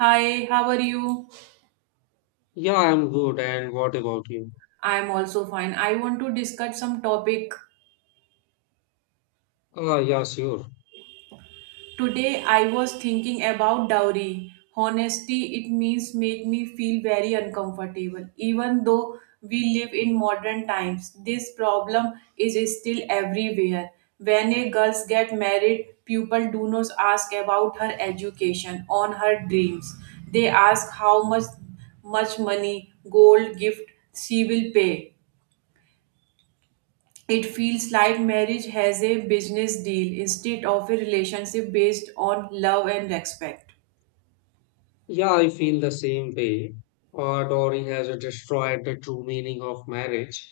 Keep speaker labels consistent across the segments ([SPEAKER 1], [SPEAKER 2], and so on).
[SPEAKER 1] Hi, how are you?
[SPEAKER 2] Yeah, I'm good. And what about you?
[SPEAKER 1] I'm also fine. I want to discuss some topic.
[SPEAKER 2] Ah, yeah, sure.
[SPEAKER 1] Today I was thinking about dowry. Honesty, it means make me feel very uncomfortable. Even though we live in modern times, this problem is still everywhere. When a girls get married, people do not ask about her education, on her dreams. They ask how much money, gold, gift she will pay. It feels like marriage has a business deal instead of a relationship based on love and respect.
[SPEAKER 2] Yeah, I feel the same way. Dowry has destroyed the true meaning of marriage.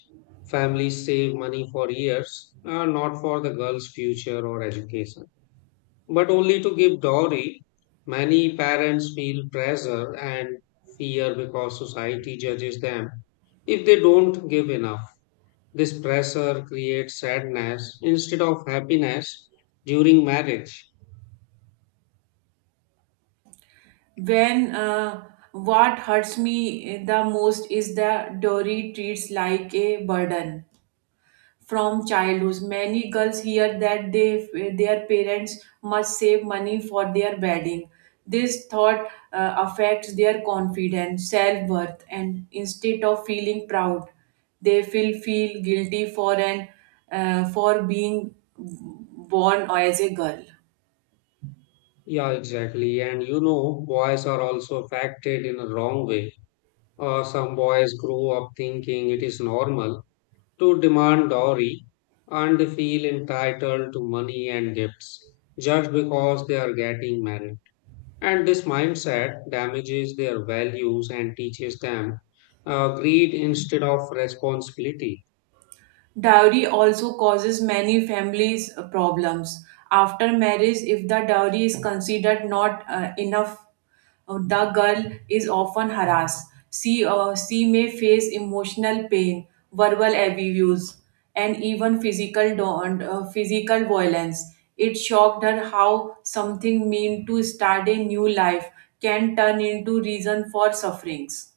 [SPEAKER 2] Families save money for years, not for the girl's future or education, but only to give dowry. Many parents feel pressure and fear because society judges them if they don't give enough. This pressure creates sadness instead of happiness during marriage.
[SPEAKER 1] When What hurts me the most is that Dory treats like a burden from childhood. Many girls hear that their parents must save money for their wedding. This thought affects their confidence, self worth, and instead of feeling proud, they feel guilty for an for being born as a girl.
[SPEAKER 2] Yeah, exactly. And you know, boys are also affected in a wrong way. Some boys grow up thinking it is normal to demand dowry and they feel entitled to money and gifts just because they are getting married. And this mindset damages their values and teaches them greed instead of responsibility.
[SPEAKER 1] Dowry also causes many families problems. After marriage, if the dowry is considered not enough, the girl is often harassed. She may face emotional pain, verbal abuse, and even physical violence. It shocked her how something meant to start a new life can turn into reason for sufferings.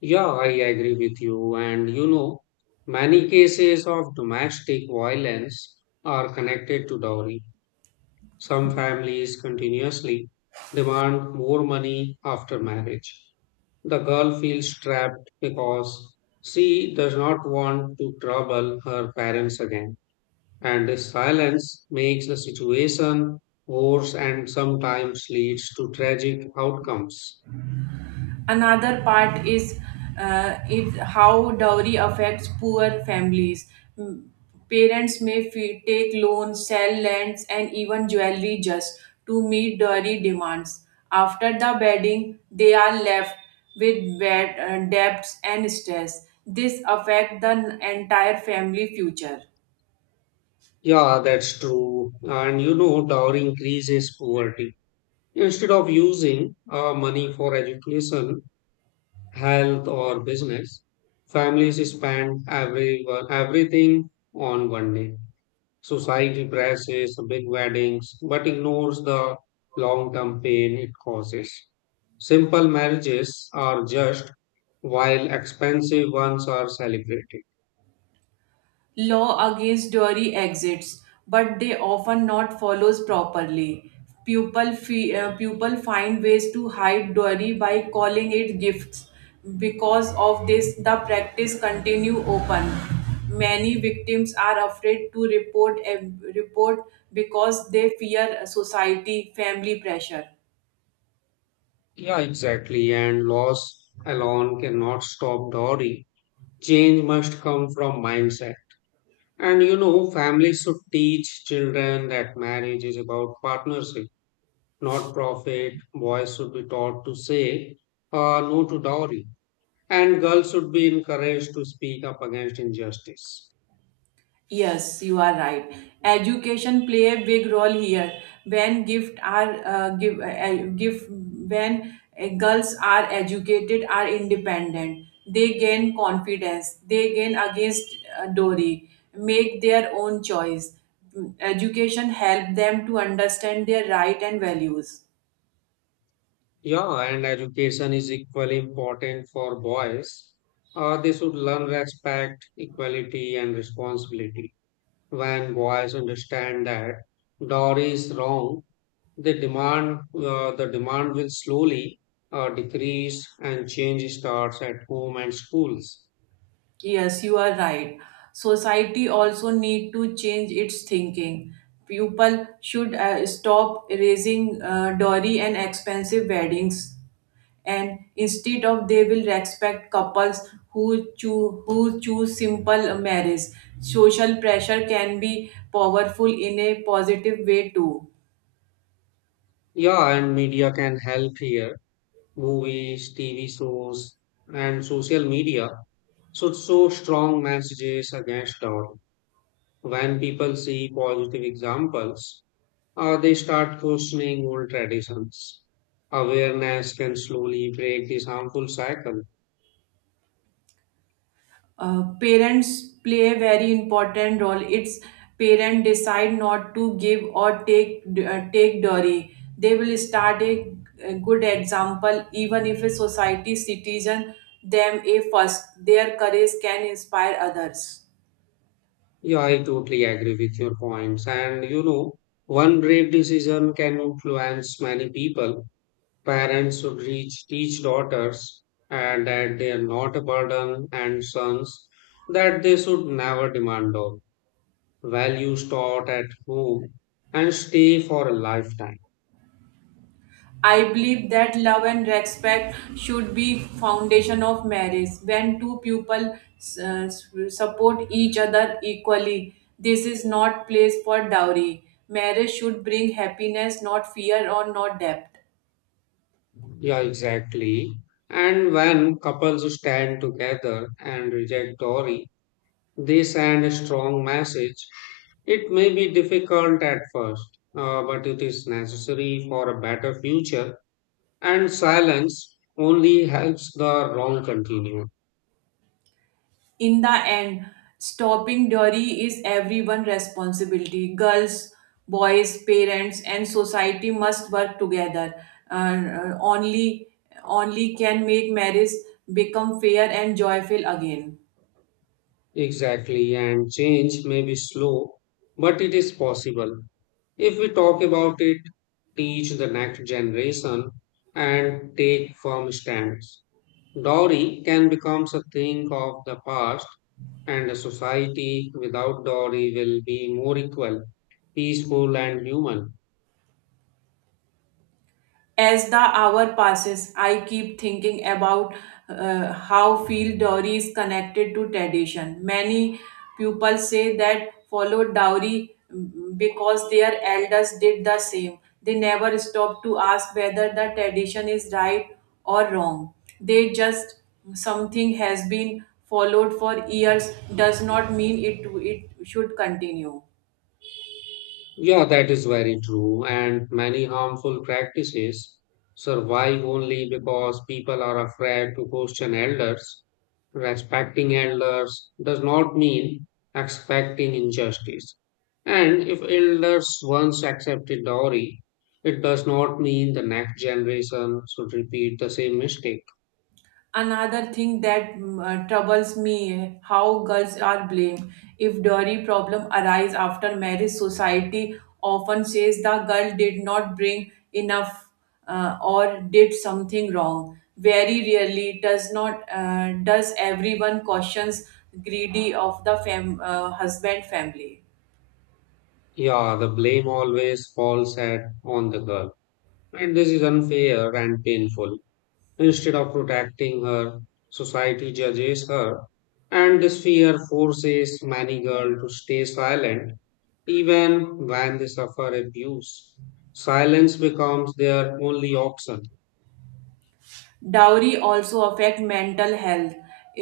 [SPEAKER 2] Yeah, I agree with you. And you know, many cases of domestic violence are connected to dowry. Some families continuously demand more money after marriage. The girl feels trapped because she does not want to trouble her parents again. And this silence makes the situation worse and sometimes leads to tragic outcomes.
[SPEAKER 1] Another part is how dowry affects poor families. Mm, Parents may take loans, sell lands, and even jewelry just to meet dowry demands. After the wedding, they are left with debts and stress. This affects the entire family future.
[SPEAKER 2] Yeah, that's true. And you know, dowry increases poverty. Instead of using money for education, health or business. Families spend everything on one day. Society presses big weddings but ignores the long-term pain it causes. Simple marriages are just while expensive ones are celebrated.
[SPEAKER 1] Law against dairy exits, but they often not follows properly. People find ways to hide dairy by calling it gifts. Because of this, the practice continue open. Many victims are afraid to report because they fear society family pressure.
[SPEAKER 2] Yeah, exactly. And laws alone cannot stop dowry. Change must come from mindset. And you know, families should teach children that marriage is about partnership not profit. Boys should be taught to say no to dowry, and girls should be encouraged to speak up against injustice.
[SPEAKER 1] Yes, you are right. Education play a big role here. When gift are give, give when girls are educated are independent. They gain confidence. They gain against Dory. Make their own choice. Education help them to understand their right and values.
[SPEAKER 2] Yeah, and education is equally important for boys. They should learn respect, equality, and responsibility. When boys understand that dowry is wrong, the demand will slowly decrease, and change starts at home and schools.
[SPEAKER 1] Yes, you are right. Society also need to change its thinking. People should stop raising dowry and expensive weddings, and instead of they will respect couples who choose simple marriage. Social pressure can be powerful in a positive way too.
[SPEAKER 2] Yeah, and media can help here. Movies, TV shows, and social media should show strong messages against our. When people see positive examples, they start questioning old traditions. Awareness can slowly break this harmful cycle.
[SPEAKER 1] Parents play a very important role. Its parent decide not to give or take dowry, they will start a good example. Even if a society citizen them a first, their courage can inspire others.
[SPEAKER 2] Yeah, I totally agree with your points. And you know, one brave decision can influence many people. Parents should reach, teach daughters and that they are not a burden and sons that they should never demand out. Values taught at home and stay for a lifetime.
[SPEAKER 1] I believe that love and respect should be foundation of marriage. When two people support each other equally, this is not place for dowry. Marriage should bring happiness, not fear or not debt.
[SPEAKER 2] Yeah, exactly. And when couples stand together and reject dowry, they send a strong message. It may be difficult at first, but it is necessary for a better future. And silence only helps the wrong continue.
[SPEAKER 1] In the end, stopping dowry is everyone's responsibility. Girls, boys, parents, and society must work together. Uh, only, Only can make marriage become fair and joyful again.
[SPEAKER 2] Exactly. And change may be slow, but it is possible. If we talk about it, teach the next generation, and take firm stands. Dowry can become a thing of the past, and a society without dowry will be more equal, peaceful, and human.
[SPEAKER 1] As the hour passes, I keep thinking about how field dowry is connected to tradition. Many people say that follow dowry because their elders did the same. They never stop to ask whether the tradition is right or wrong. They just something has been followed for years does not mean it should continue.
[SPEAKER 2] Yeah, that is very true. And many harmful practices survive only because people are afraid to question elders. Respecting elders does not mean expecting injustice. And if elders once accepted dowry, it does not mean the next generation should repeat the same mistake.
[SPEAKER 1] Another thing that troubles me how girls are blamed if dowry problem arise after marriage. Society often says the girl did not bring enough or did something wrong. Very rarely does not does everyone cautions greedy of the husband family.
[SPEAKER 2] Yeah, the blame always falls at on the girl. And this is unfair and painful. Instead of protecting her, society judges her, and this fear forces many girls to stay silent even when they suffer abuse. Silence becomes their only option.
[SPEAKER 1] Dowry also affect mental health.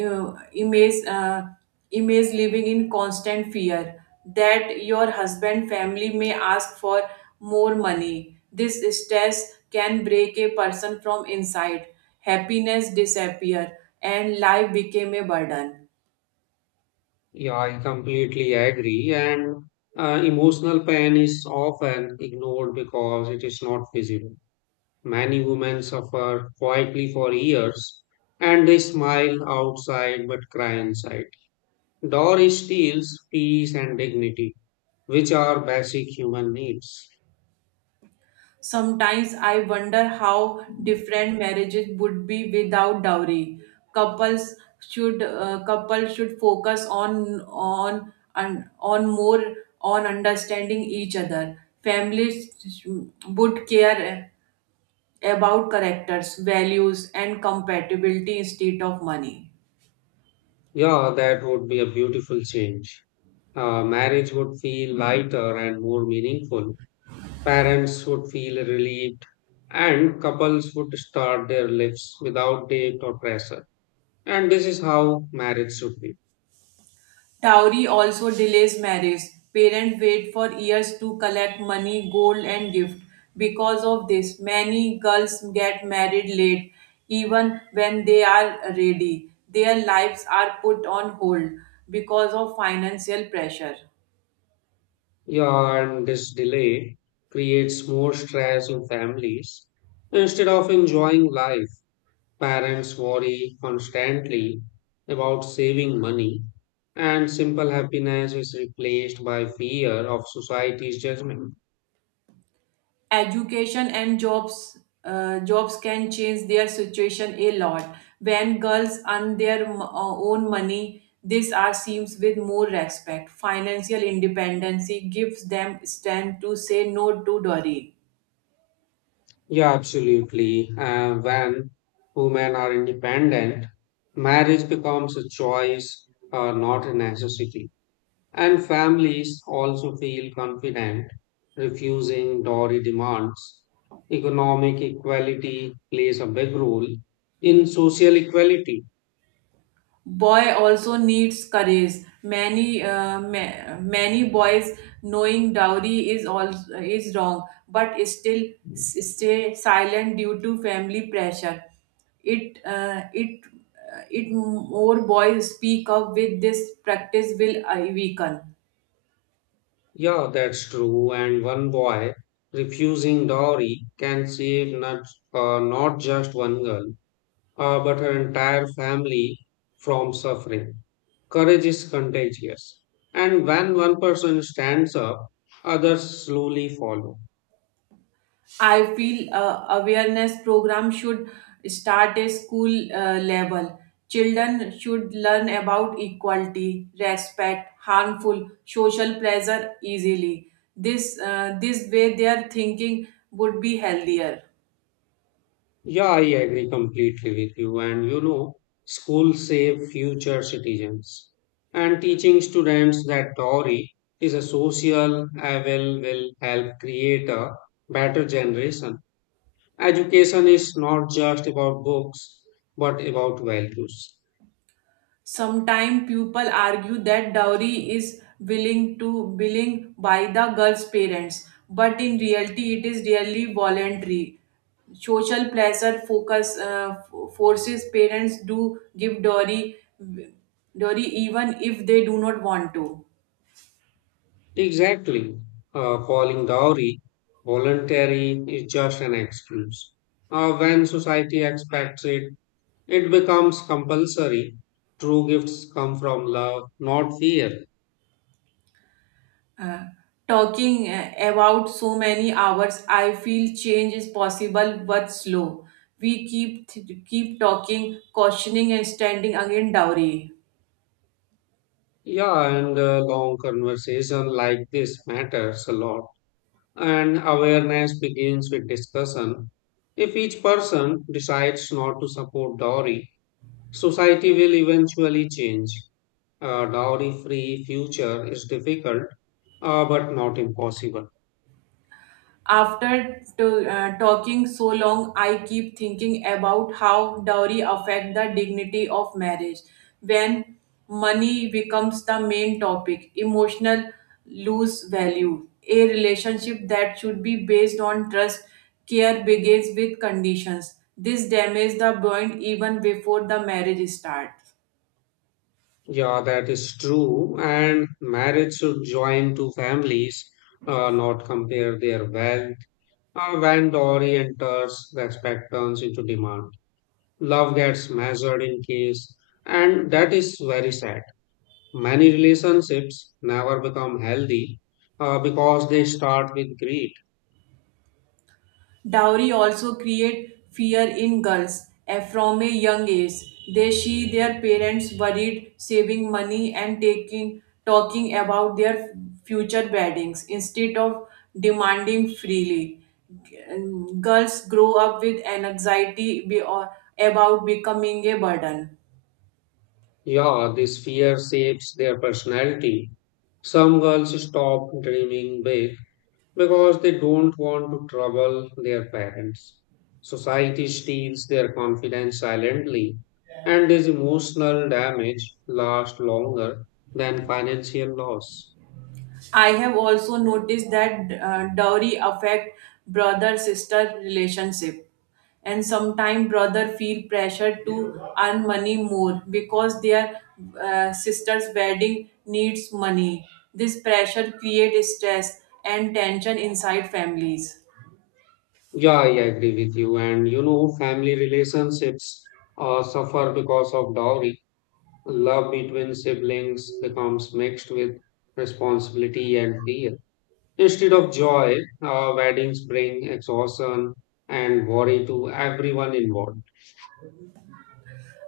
[SPEAKER 1] Uh, image, uh, Image living in constant fear that your husband family may ask for more money. This stress can break a person from inside. Happiness disappear and life became a burden.
[SPEAKER 2] Yeah, I completely agree. And emotional pain is often ignored because it is not visible. Many women suffer quietly for years and they smile outside but cry inside. Doris steals peace and dignity, which are basic human needs.
[SPEAKER 1] Sometimes I wonder how different marriages would be without dowry. Couples should focus on more on understanding each other. Families would care about characters, values, and compatibility instead of money.
[SPEAKER 2] Yeah, that would be a beautiful change. Marriage would feel lighter and more meaningful. Parents would feel relieved, and couples would start their lives without date or pressure. And this is how marriage should be.
[SPEAKER 1] Dowry also delays marriage. Parents wait for years to collect money, gold, and gift. Because of this, many girls get married late, even when they are ready. Their lives are put on hold because of financial pressure.
[SPEAKER 2] Yeah, and this delay creates more stress in families instead of enjoying life. Parents worry constantly about saving money, and simple happiness is replaced by fear of society's judgment.
[SPEAKER 1] Education and jobs can change their situation a lot. When girls earn their own money, this are seems with more respect. Financial independency gives them strength to say no to dowry.
[SPEAKER 2] Yeah, absolutely. When women are independent, marriage becomes a choice, not a necessity. And families also feel confident refusing dowry demands. Economic equality plays a big role in social equality.
[SPEAKER 1] Boy also needs courage. Many many boys knowing dowry is wrong but still stay silent due to family pressure. it uh, it it more boys speak up with, this practice will weaken.
[SPEAKER 2] Yeah, that's true. And one boy refusing dowry can save not just one girl, but her entire family from suffering. Courage is contagious. And when one person stands up, others slowly follow.
[SPEAKER 1] I feel awareness program should start at school level. Children should learn about equality, respect, harmful social pressure easily. This way their thinking would be healthier.
[SPEAKER 2] Yeah, I agree completely with you. And you know, schools save future citizens. And teaching students that Tory is a social evil will help create a better generation. Education is not just about books, but about values.
[SPEAKER 1] Sometimes people argue that dowry is willing by the girl's parents, but in reality, it is really voluntary. Social pressure forces parents to give dowry even if they do not want to.
[SPEAKER 2] Exactly. Calling dowry voluntary is just an excuse. When society expects it, it becomes compulsory. True gifts come from love, not fear.
[SPEAKER 1] Uh, talking about so many hours, I feel change is possible but slow. We keep talking, cautioning, and standing against dowry.
[SPEAKER 2] Yeah, and a long conversation like this matters a lot. And awareness begins with discussion. If each person decides not to support dowry, society will eventually change. A dowry free future is difficult, but not impossible.
[SPEAKER 1] After talking so long, I keep thinking about how dowry affect the dignity of marriage. When money becomes the main topic, emotional lose value. A relationship that should be based on trust, care begins with conditions. This damages the bond even before the marriage starts.
[SPEAKER 2] Yeah, that is true. And marriage should join two families, not compare their wealth. When Dory enters, respect turns into demand. Love gets measured in case, and that is very sad. Many relationships never become healthy because they start with greed.
[SPEAKER 1] Dowry also create fear in girls from a young age. They see their parents worried, saving money and taking talking about their future weddings instead of demanding freely. Girls grow up with anxiety about becoming a burden.
[SPEAKER 2] Yeah, this fear shapes their personality. Some girls stop dreaming big because they don't want to trouble their parents. Society steals their confidence silently, and this emotional damage lasts longer than financial loss.
[SPEAKER 1] I have also noticed that dowry affect brother sister relationship, and sometimes brother feel pressure to earn money more because their sister's wedding needs money. This pressure creates stress and tension inside families.
[SPEAKER 2] Yeah, I agree with you. And you know, family relationships suffer because of dowry. Love between siblings becomes mixed with responsibility and fear. Instead of joy, weddings bring exhaustion and worry to everyone involved.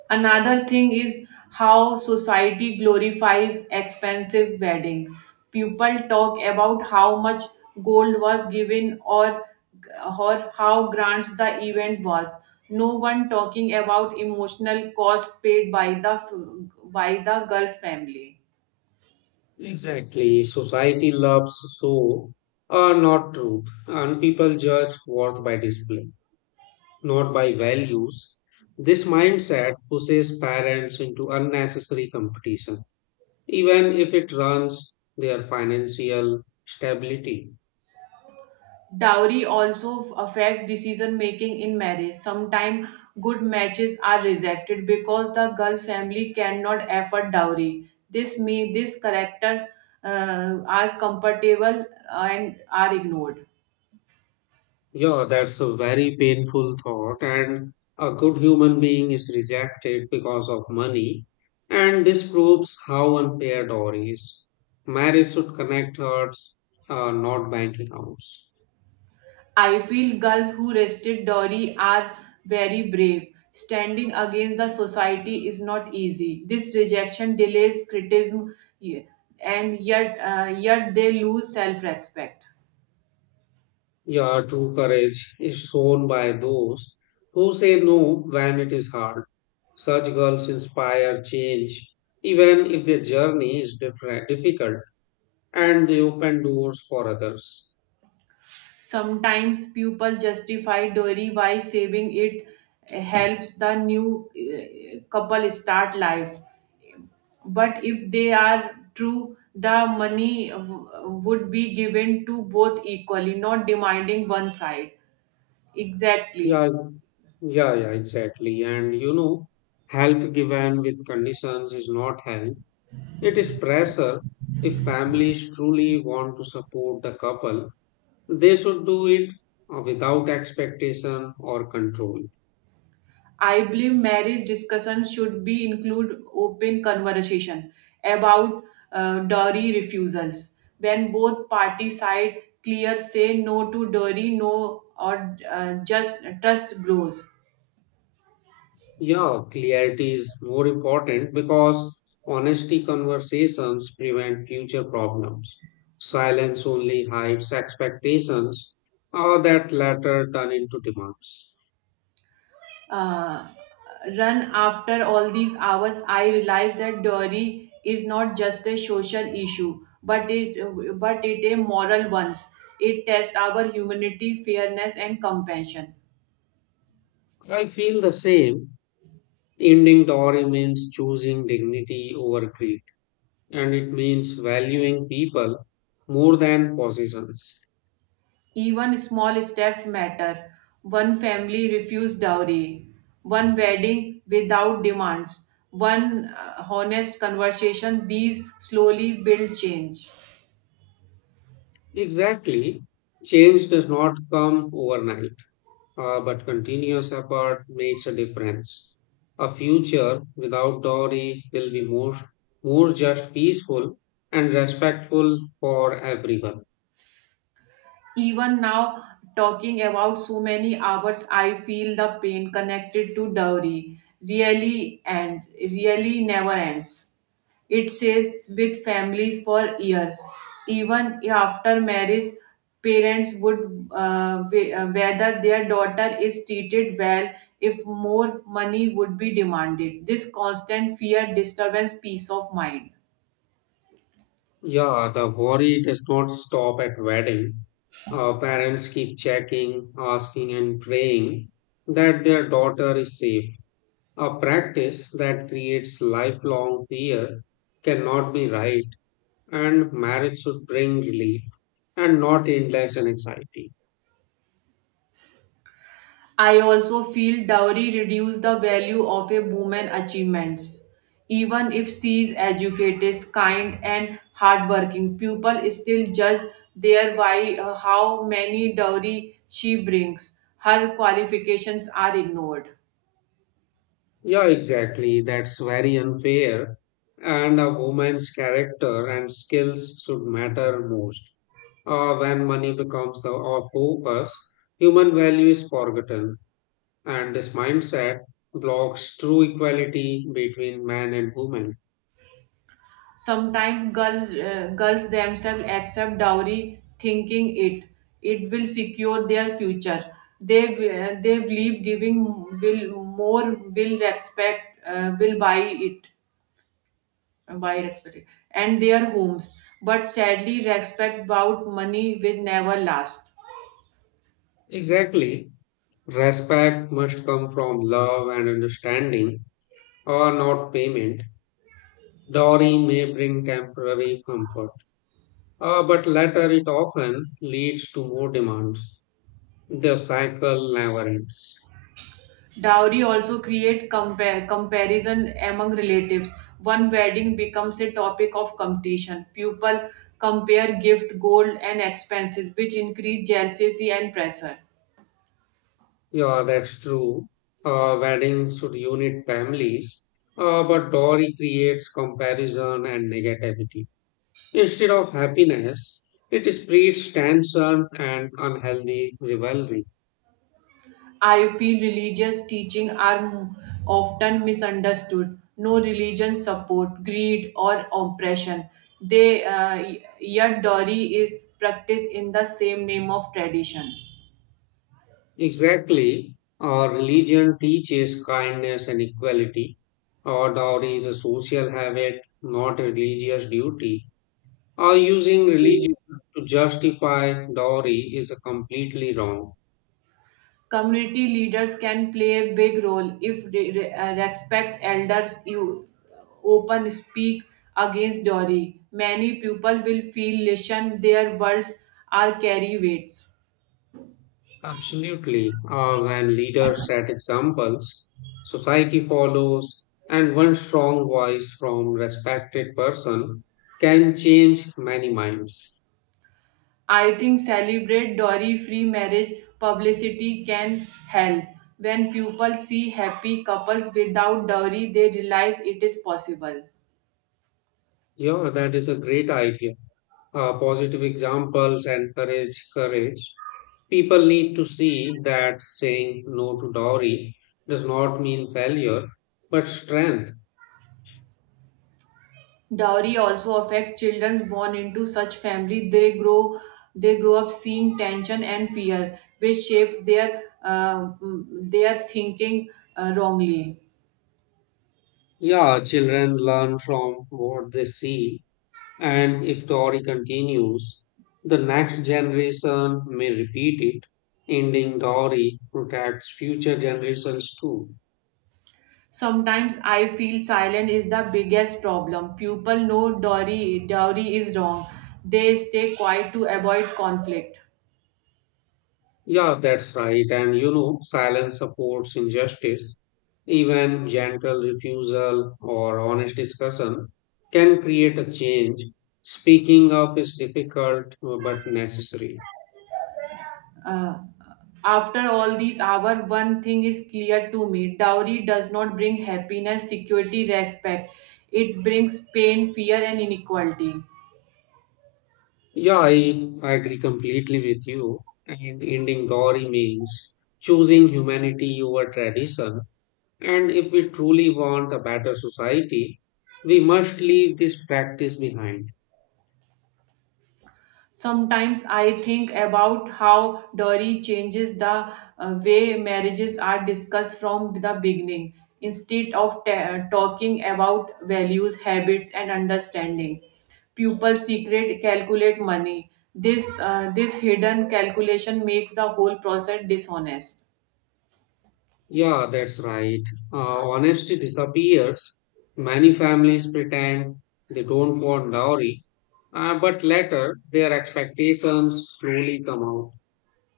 [SPEAKER 1] Another thing is how society glorifies expensive wedding. People talk about how much gold was given or how grand the event was. No one talking about emotional cost paid by the girl's family.
[SPEAKER 2] Exactly. Society loves so are not truth, and people judge worth by display, not by values. This mindset pushes parents into unnecessary competition, even if it runs their financial stability.
[SPEAKER 1] Dowry also affect decision making in marriage. Sometimes good matches are rejected because the girl's family cannot afford dowry. This character are compatible and are ignored.
[SPEAKER 2] Yeah, that's a very painful thought, and a good human being is rejected because of money, and this proves how unfair Dory is. Marriage should connect hearts, not bank accounts.
[SPEAKER 1] I feel girls who resisted dowry are very brave. Standing against the society is not easy. This rejection delays criticism, y- and yet they lose self respect.
[SPEAKER 2] Yeah, true courage is shown by those who say no when it is hard. Such girls inspire change, even if their journey is difficult, and they open doors for others.
[SPEAKER 1] Sometimes people justify dowry by saving it helps the new couple start life. But if they are true, the money would be given to both equally, not demanding one side.
[SPEAKER 2] Yeah,
[SPEAKER 1] Exactly.
[SPEAKER 2] yeah, yeah, exactly. And you know, help given with conditions is not help, it is pressure. If families truly want to support the couple, they should do it without expectation or control.
[SPEAKER 1] I believe marriage discussion should be include open conversation about dowry refusals. When both parties side clear say no to dowry, no or just trust grows.
[SPEAKER 2] Yeah, clarity is more important because honesty conversations prevent future problems. Silence only hides expectations, or that latter turn into demands.
[SPEAKER 1] Uh, run After all these hours, I realized that dowry is not just a social issue, but it a moral one. It tests our humanity, fairness, and compassion.
[SPEAKER 2] I feel the same. Ending Dori means choosing dignity over greed, and it means valuing people more than possessions.
[SPEAKER 1] Even small steps matter. One family refused dowry, one wedding without demands, one honest conversation. These slowly build change.
[SPEAKER 2] Exactly. Change does not come overnight, but continuous effort makes a difference. A future without Dori will be more just, peaceful, and respectful for everyone.
[SPEAKER 1] Even now, talking about so many hours, I feel the pain connected to dowry really and really never ends. It stays with families for years. Even after marriage, parents would whether their daughter is treated well if more money would be demanded. This constant fear disturbs peace of mind.
[SPEAKER 2] Yeah, the worry does not stop at wedding. Our parents keep checking, asking, and praying that their daughter is safe. A practice that creates lifelong fear cannot be right, and marriage should bring relief and not endless anxiety.
[SPEAKER 1] I also feel dowry reduce the value of a woman's achievements. Even if she is educated, kind, and hardworking, people still judge their by how many dowry she brings. Her qualifications are ignored.
[SPEAKER 2] Yeah, exactly. That's very unfair. And a woman's character and skills should matter most. When money becomes the our focus, human value is forgotten, and this mindset blocks true equality between man and woman.
[SPEAKER 1] Sometimes girls themselves accept dowry, thinking it will secure their future. They believe giving will more will respect will buy it wide expected and their homes, but sadly respect about money will never last.
[SPEAKER 2] Exactly, respect must come from love and understanding, or not payment. Dowry may bring temporary comfort, but later it often leads to more demands. The cycle never ends.
[SPEAKER 1] Dowry also create comparison among relatives. One wedding becomes a topic of competition. People compare gift, gold, and expenses, which increase jealousy and pressure.
[SPEAKER 2] Yeah, that's true. Weddings should unite families, but dowry creates comparison and negativity. Instead of happiness, it spreads tension and unhealthy rivalry.
[SPEAKER 1] I feel religious teaching are often misunderstood. No religion support greed or oppression. Yet Dori is practiced in the same name of tradition.
[SPEAKER 2] Exactly, our religion teaches kindness and equality. Our dowry is a social habit, not a religious duty. Or using religion to justify dowry is a completely wrong.
[SPEAKER 1] Community leaders can play a big role if they respect elders. You open speak against Dori. Many people will feel listened. Their words are carry weights.
[SPEAKER 2] Absolutely. When leaders set examples, society follows, and one strong voice from respected person can change many minds.
[SPEAKER 1] I think celebrate dowry free marriage publicity can help. When people see happy couples without dowry, they realize it is possible.
[SPEAKER 2] Yeah, that is a great idea. Positive examples encourage courage. People need to see that saying no to dowry does not mean failure, but strength.
[SPEAKER 1] Dowry also affect children born into such family. They grow up seeing tension and fear, which shapes their their thinking wrongly.
[SPEAKER 2] Yeah, children learn from what they see. And if Tory continues, the next generation may repeat it. Ending Tory protects future generations too.
[SPEAKER 1] Sometimes I feel silence is the biggest problem. People know dowry is wrong. They stay quiet to avoid conflict.
[SPEAKER 2] Yeah, that's right. And you know, silence supports injustice. Even gentle refusal or honest discussion can create a change. Speaking of is difficult but necessary.
[SPEAKER 1] Uh, After all these hours, one thing is clear to me. Dowry does not bring happiness, security, respect. It brings pain, fear, and inequality.
[SPEAKER 2] Yeah, I agree completely with you. And ending Tory means choosing humanity over tradition. And if we truly want a better society, we must leave this practice behind.
[SPEAKER 1] Sometimes I think about how dowry changes the way marriages are discussed from the beginning. Instead of talking about values, habits, and understanding, people secret calculate money. This hidden calculation makes the whole process dishonest.
[SPEAKER 2] Yeah, that's right. Honesty disappears. Many families pretend they don't want dowry, but later their expectations slowly come out.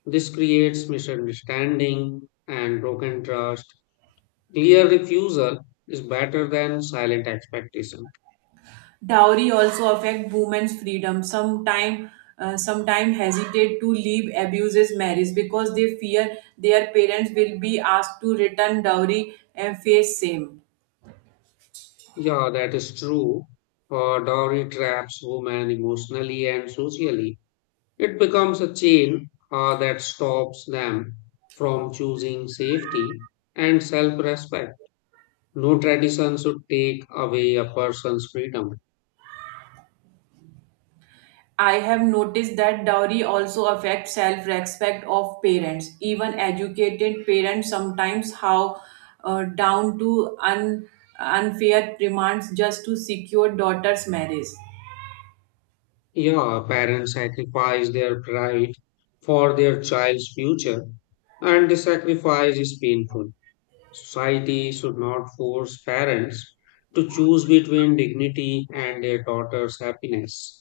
[SPEAKER 2] This creates misunderstanding and broken trust. Clear refusal is better than silent expectation.
[SPEAKER 1] Dowry also affect women's freedom. Sometime hesitate to leave abuses marriage because they fear their parents will be asked to return dowry and face shame.
[SPEAKER 2] Yeah, that is true. For dowry traps women emotionally and socially. It becomes a chain that stops them from choosing safety and self respect. No tradition should take away a person's freedom.
[SPEAKER 1] I have noticed that dowry also affects self-respect of parents. Even educated parents sometimes how down to unfair demands just to secure daughter's marriage.
[SPEAKER 2] Yeah, parents sacrifice their pride for their child's future, and the sacrifice is painful. Society should not force parents to choose between dignity and their daughter's happiness.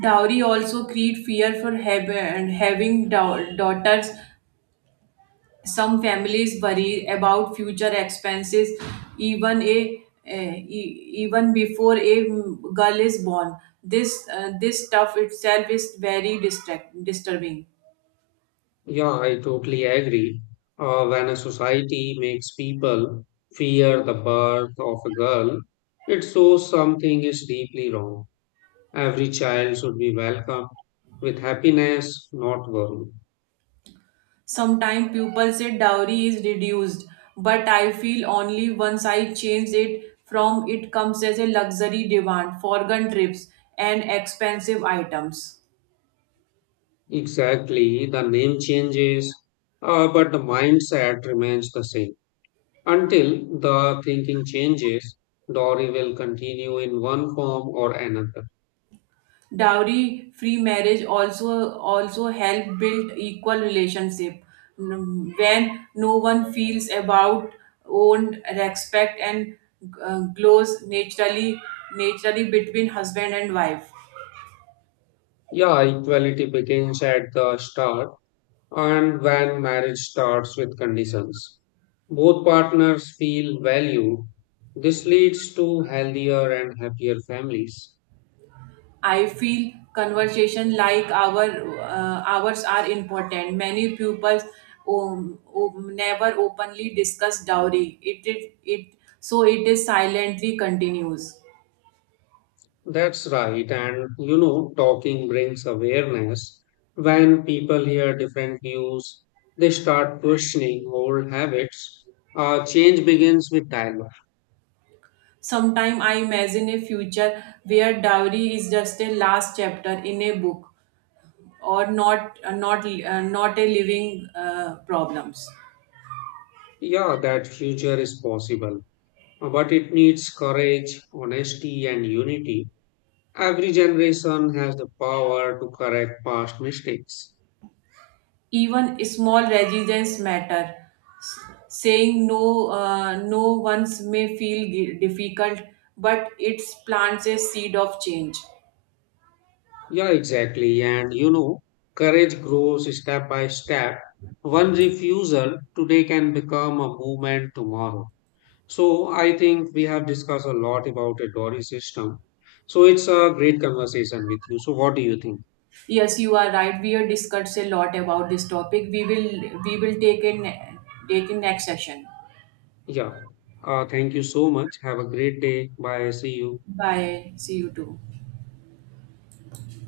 [SPEAKER 1] Dowry also create fear for having daughters. Some families worry about future expenses even even before a girl is born. This stuff itself is very disturbing.
[SPEAKER 2] Yeah, I totally agree. When a society makes people fear the birth of a girl, it shows something is deeply wrong. Every child should be welcomed with happiness, not worry.
[SPEAKER 1] Sometimes people say dowry is reduced, but I feel only once I changed it from it comes as a luxury demand for gun trips and expensive items.
[SPEAKER 2] Exactly, the name changes, but the mindset remains the same. Until the thinking changes, Dory will continue in one form or another.
[SPEAKER 1] Dowry free marriage also help build equal relationship. When no one feels about owned respect and glows naturally between husband and wife.
[SPEAKER 2] Yeah, equality begins at the start and when marriage starts with conditions, both partners feel valued. This leads to healthier and happier families.
[SPEAKER 1] I feel conversation like ours are important. Many pupils never openly discuss dowry. It is silently continues.
[SPEAKER 2] That's right. And you know, talking brings awareness. When people hear different views, they start questioning old habits. Change begins with dialogue.
[SPEAKER 1] Sometime I imagine a future where dowry is just a last chapter in a book, or not a living problems.
[SPEAKER 2] Yeah, that future is possible, but it needs courage, honesty, and unity. Every generation has the power to correct past mistakes.
[SPEAKER 1] Even small resistance matter. S- Saying no once may feel difficult, but it plants a seed of change.
[SPEAKER 2] Yeah, exactly. And you know, courage grows step by step. One refusal today can become a movement tomorrow. So I think we have discussed a lot about a Dory system. So it's a great conversation with you. So what do you think?
[SPEAKER 1] Yes, you are right. We have discussed a lot about this topic. We will take in next session.
[SPEAKER 2] Yeah. Thank you so much. Have a great day. Bye. See you.
[SPEAKER 1] Bye. See you too.